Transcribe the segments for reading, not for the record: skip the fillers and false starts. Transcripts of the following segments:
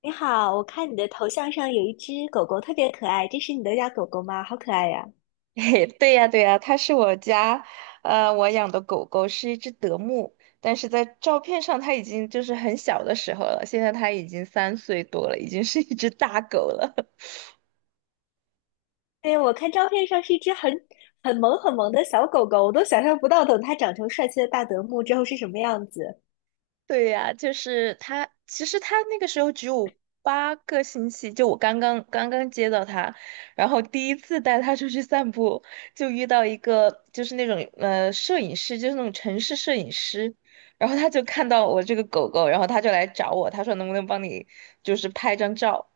你好，我看你的头像上有一只狗狗，特别可爱，这是你的家狗狗吗？好可爱呀！嘿，对呀，对呀，它是我家，我养的狗狗是一只德牧，但是在照片上它已经就是很小的时候了，现在它已经3岁多了，已经是一只大狗了。对，我看照片上是一只很很萌的小狗狗，我都想象不到等它长成帅气的大德牧之后是什么样子。对呀，就是他，其实他那个时候只有8个星期，就我刚刚接到他，然后第一次带他出去散步，就遇到一个就是那种摄影师，就是那种城市摄影师，然后他就看到我这个狗狗，然后他就来找我，他说能不能帮你就是拍张照，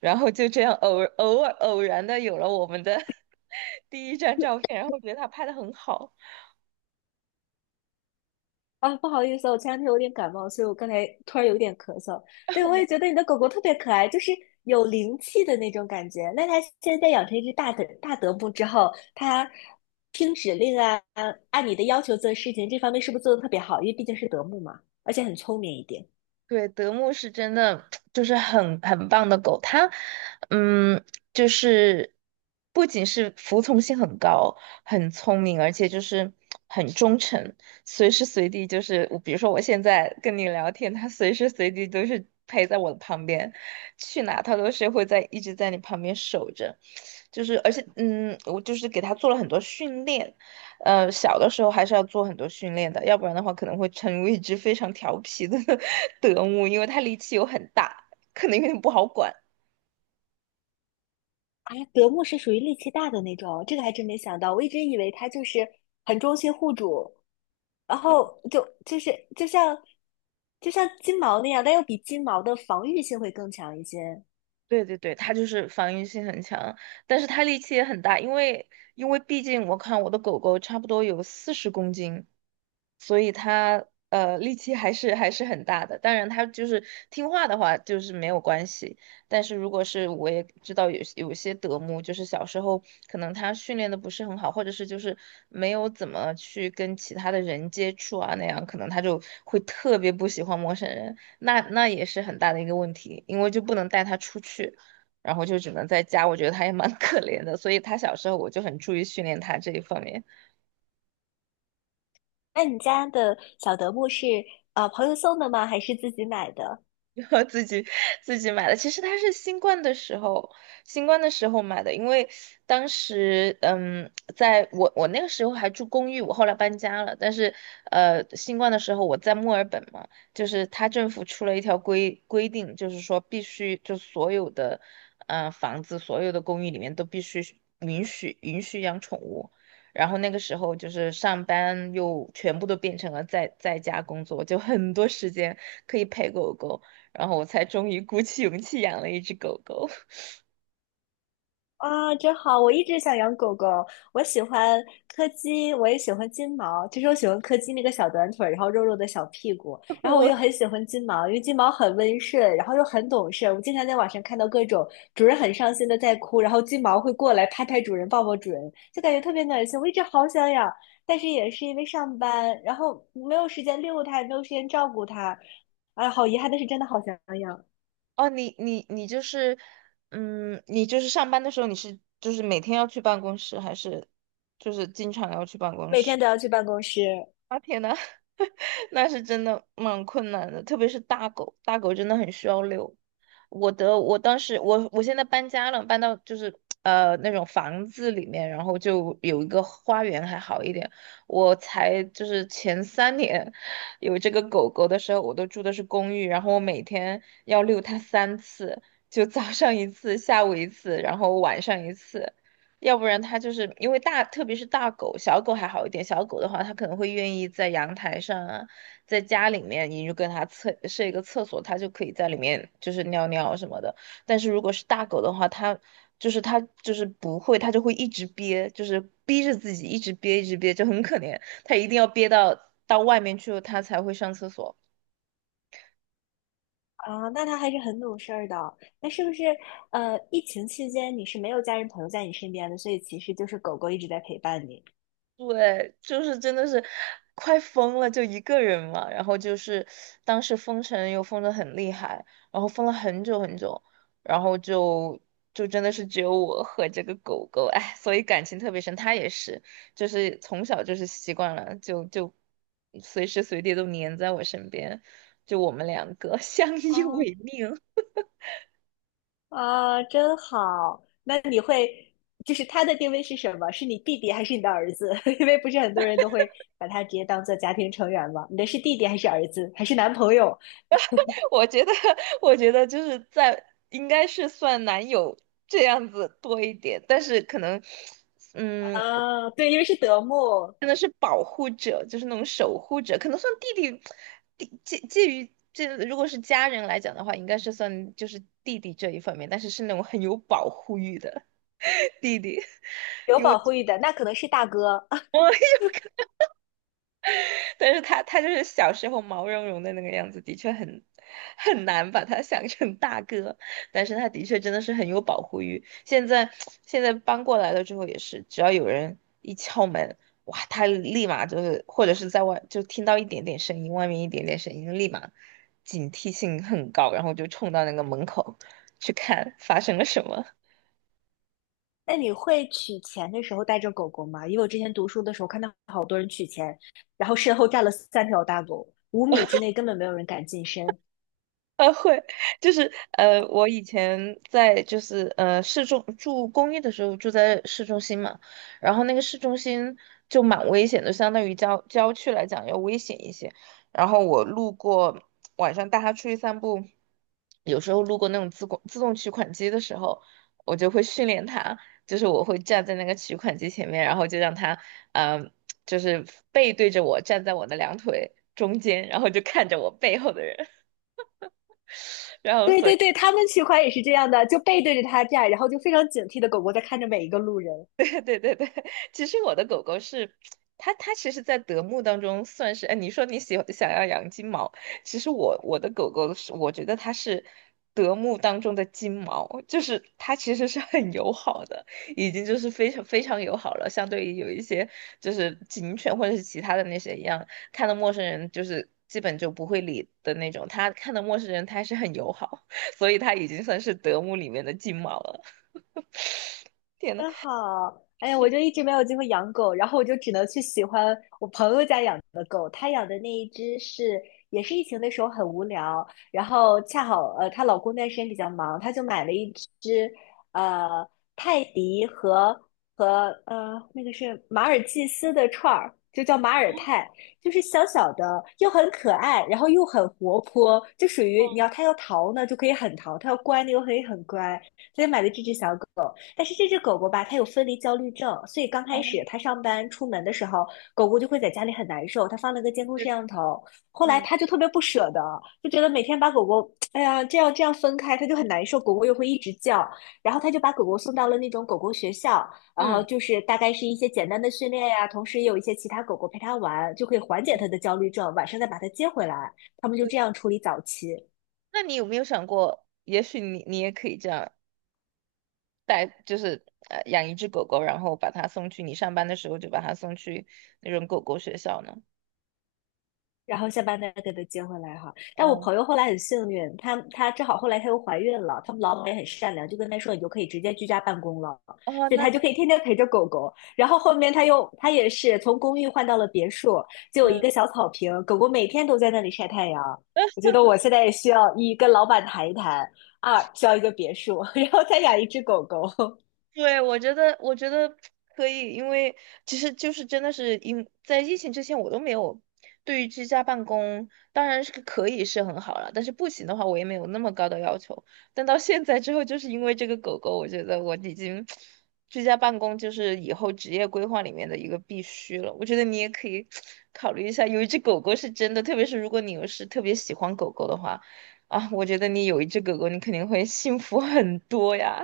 然后就这样偶然的有了我们的 第一张照片，然后我觉得他拍的很好。啊，不好意思，我前两天有点感冒，所以我刚才突然有点咳嗽。对，我也觉得你的狗狗特别可爱，就是有灵气的那种感觉。那它现在养成一只大德牧之后，它听指令啊，按你的要求做事情，这方面是不是做的特别好？因为毕竟是德牧嘛，而且很聪明一点。对，德牧是真的 就是很棒的狗，它，嗯，就是不仅是服从性很高，很聪明，而且就是很忠诚，随时随地就是我比如说我现在跟你聊天，它随时随地都是陪在我的旁边，去哪它都是会在一直在你旁边守着，就是而且我就是给它做了很多训练，小的时候还是要做很多训练的，要不然的话可能会成为一只非常调皮的 德牧，因为它力气又很大，可能有点不好管。啊，德牧是属于力气大的那种，这个还真没想到。我一直以为它就是很忠心护主，然后就是就像就像金毛那样，但又比金毛的防御性会更强一些。对对对，它就是防御性很强，但是它力气也很大，因为毕竟我看我的狗狗差不多有40公斤，所以它力气还是很大的。当然，它就是听话的话就是没有关系，但是如果是我也知道有些德牧，就是小时候可能它训练的不是很好，或者是就是没有怎么去跟其他的人接触啊那样，可能它就会特别不喜欢陌生人。那也是很大的一个问题，因为就不能带他出去，然后就只能在家。我觉得他也蛮 可怜的，所以他小时候我就很注意训练他这一方面。那你家的小德牧是朋友送的吗？还是自己买的？然后自己买的。其实它是新冠的时候，新冠的时候买的，因为当时在我那个时候还住公寓，我后来搬家了。但是新冠的时候我在墨尔本嘛，就是他政府出了一条规定，就是说必须就所有的房子、所有的公寓里面都必须允许养宠物。然后那个时候就是上班又全部都变成了在家工作，就很多时间可以陪狗狗。然后我才终于鼓起勇气养了一只狗狗。啊，真好！我一直想养狗狗，我喜欢柯基，我也喜欢金毛。其实我喜欢柯基那个小短腿儿，然后肉肉的小屁股，然后我又很 喜欢金毛，因为金毛很温顺，然后又很懂事。我经常在网上看到各种主人很伤心的在哭，然后金毛会过来拍拍主人，抱抱主人，就感觉特别暖心。我一直好想养，但是也是因为上班，然后没有时间遛它，也没有时间照顾它。哎，好遗憾，但是真的好想养，哦，你就是，你就是上班的时候你是就是每天要去办公室，还是就是经常要去办公每天室？都要去办公室。那是真的蛮困难的，特别是大狗，大狗真的很需要遛。我的，我当时，我现在搬家了，搬到就是那种房子里面，然后就有一个花园还好一点。我才就是前3年有这个狗狗的时候，我都住的是公寓，然后我每天要遛它3次，就早上一次，下午一次，然后晚上一次。要不然它就是因为大，特别是大狗，小狗还好一点。小狗的话，它可能会愿意在阳台上啊，在家里面，你就跟它设一个厕所，它就可以在里面就是尿尿什么的。但是如果是大狗的话，它就是不会，它就会一直憋，就是逼着自己一直憋一直憋，就很可怜。它一定要憋到外面去，它才会上厕所。啊，那他还是很懂事儿的。那是不是疫情期间你是没有家人朋友在你身边的，所以其实就是狗狗一直在陪伴你。对，就是真的是快疯了，就一个人嘛。然后就是当时封城又封得很厉害，然后封了很久很久，然后就真的是只有我和这个狗狗，哎，所以感情特别深。它也是，就是从小就是习惯了，就随时随地都黏在我身边，就我们两个相依哦为命。啊，真好。那你会就是它的定位是什么？是你弟弟还是你的儿子？因为不是很多人都会把它直接当做家庭成员嘛。你的是弟弟还是儿子还是男朋友？我觉得，我觉得就是在应该是算男友这样子多一点，但是可能，嗯，啊，对，因为是德牧，真的是保护者，就是那种守护者，可能算弟弟，介于这，如果是家人来讲的话，应该是算就是弟弟这一方面，但是是那种很有保护欲的 弟弟，有因为 保护欲的，那可能是大哥。但是他就是小时候毛茸茸的那个样子，的确很难把他想成大哥。但是他的确真的是很有保护欲。现在 现在搬过来了之后也是，只要有人一敲门，哇，他立马就是，或者是在外就听到一点点声音，外面一点点声音，立马警惕性很高，然后就冲到那个门口去看发生了什么。那你会取钱的时候带着狗狗吗？因为我之前读书的时候看到好多人取钱，然后身后站了三条大狗，五米之内根本没有人敢近身。会，就是我以前在就是住公寓的时候住在市中心嘛，然后那个市中心就蛮危险的，相当于郊区来讲要危险一些。然后我路过晚上带他出去散步，有时候路过那种自动取款机的时候，我就会训练他，就是我会站在那个取款机前面，然后就让他嗯、呃，就是背对着我站在我的两腿中间，然后就看着我背后的人。然后对所以 对对，他们取款也是这样的，就背对着他站，然后就非常警惕的狗狗在看着每一个路人。对对对对，其实我的狗狗是它其实，在德牧当中算是，哎，你说你喜欢想要养金毛，其实我的狗狗是，我觉得它是德牧当中的金毛，就是它其实是很友好的，已经就是非常非常友好了，相对于有一些就是警犬或者是其他的那些一样，看到陌生人就是基本就不会理的那种，它看到陌生人它还是很友好，所以它已经算是德牧里面的金毛了。真好，哎呀，我是。就一直没有机会养狗，然后我就只能去喜欢我朋友家养的狗。他养的那一只是，也是疫情的时候很无聊，然后恰好她老公那段时间比较忙，他就买了一只呃泰迪和和那个是马尔济斯的串儿，就叫马尔泰，就是小小的又很可爱，然后又很活泼，就属于你要它要逃呢就可以很逃，它要乖呢又可以很乖，所以买了这只小狗。但是这只狗狗吧，它有分离焦虑症，所以刚开始它上班出门的时候，狗狗就会在家里很难受。它放了个监控摄对，像头，后来嗯它就特别不舍得，就觉得每天把狗狗，哎呀，这样分开，它就很难受。狗狗又会一直叫，然后它就把狗狗送到了那种狗狗学校，然后嗯就是大概是一些简单的训练呀、同时也有一些其他狗狗陪它玩，就可以缓解它嗯，的焦虑症。晚上再把它接回来，他们就这对。样处理早期。那你有没有想过，也许你也可以这样带，就是养一只狗狗，然后把它送去你上班的时候就把它送去那种狗狗学校呢？然后下班再给她接回来哈。但我嗯，朋友后来很幸运，她正好后来她又怀孕了，他们老板也很善良，就跟她说你就可以直接居家办公了，哦，所以那她就就可以天天陪着狗狗。然后后面她也是从公寓换到了别墅，就有一嗯，个 小草坪，狗狗每天都在那里晒太阳。我觉得我现在也需要一跟老板谈一谈，二需要一个别墅，然后再养一只狗狗。对，我觉得，我觉得可以，因为其实就是真的是因在疫情之前，我都没有对于居家办公，当然是可以是很好了，但是不行的话，我也没有那么高的要求。但到现在之后，就是因为这个狗狗，我觉得我已经居家办公就是以后职业规划里面的一个必须了。我觉得你也可以 考虑一下，有一只狗狗是真的，特别是如果你又是特别喜欢狗狗的话，啊，我觉得你有一只狗狗，你肯定会幸福很多呀。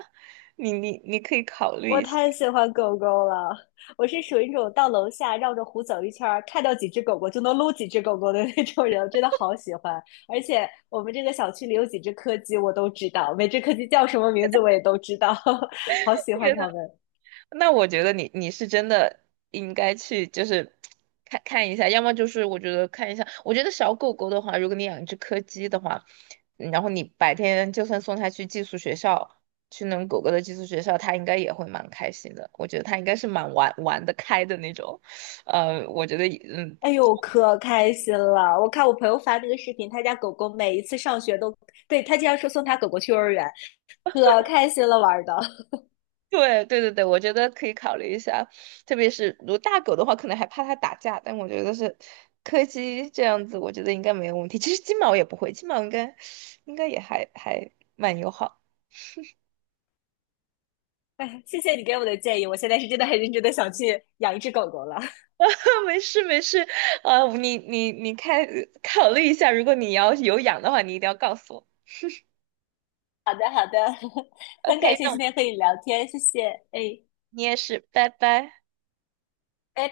你可以考虑我一下，太喜欢狗狗了，我是属于那种到楼下绕着湖走一圈儿，看到几只狗狗就能撸几只狗狗的那种人，我真的好喜欢。而且我们这个小区里有几只柯基，我都知道，每只柯基叫什么名字我也都知道，好喜觉欢它得们。那我觉得你是真的应该去就是看看一下，要么就是我觉得看一下，我觉得小狗狗的话，如果你养一只柯基的话，然后你白天就算送它去寄宿学校，去那种狗狗的寄宿学校，它应该也会蛮开心的。我觉得它应该是蛮玩得开的那种，我觉得哎呦，可开心了！我看我朋友发那个视频，他家狗狗每一次上学都，对，他经常说送他狗狗去幼儿园，可开心了玩儿的。对对对对，我觉得可以考虑一下，特别是如果大狗的话，可能还怕它打架，但我觉得是柯基这样子，我觉得应该没有问题。其实金毛也不会，金毛应该也还蛮友好。哎，谢谢你给我的建议，我现在是真的很认真的想去养一只狗狗了。没事没事，啊，你看考虑一下，如果你要有养的话，你一定要告诉我。好的，好的，很感 OK，谢那今我天和你聊天，谢谢，哎。你也是，拜拜。哎，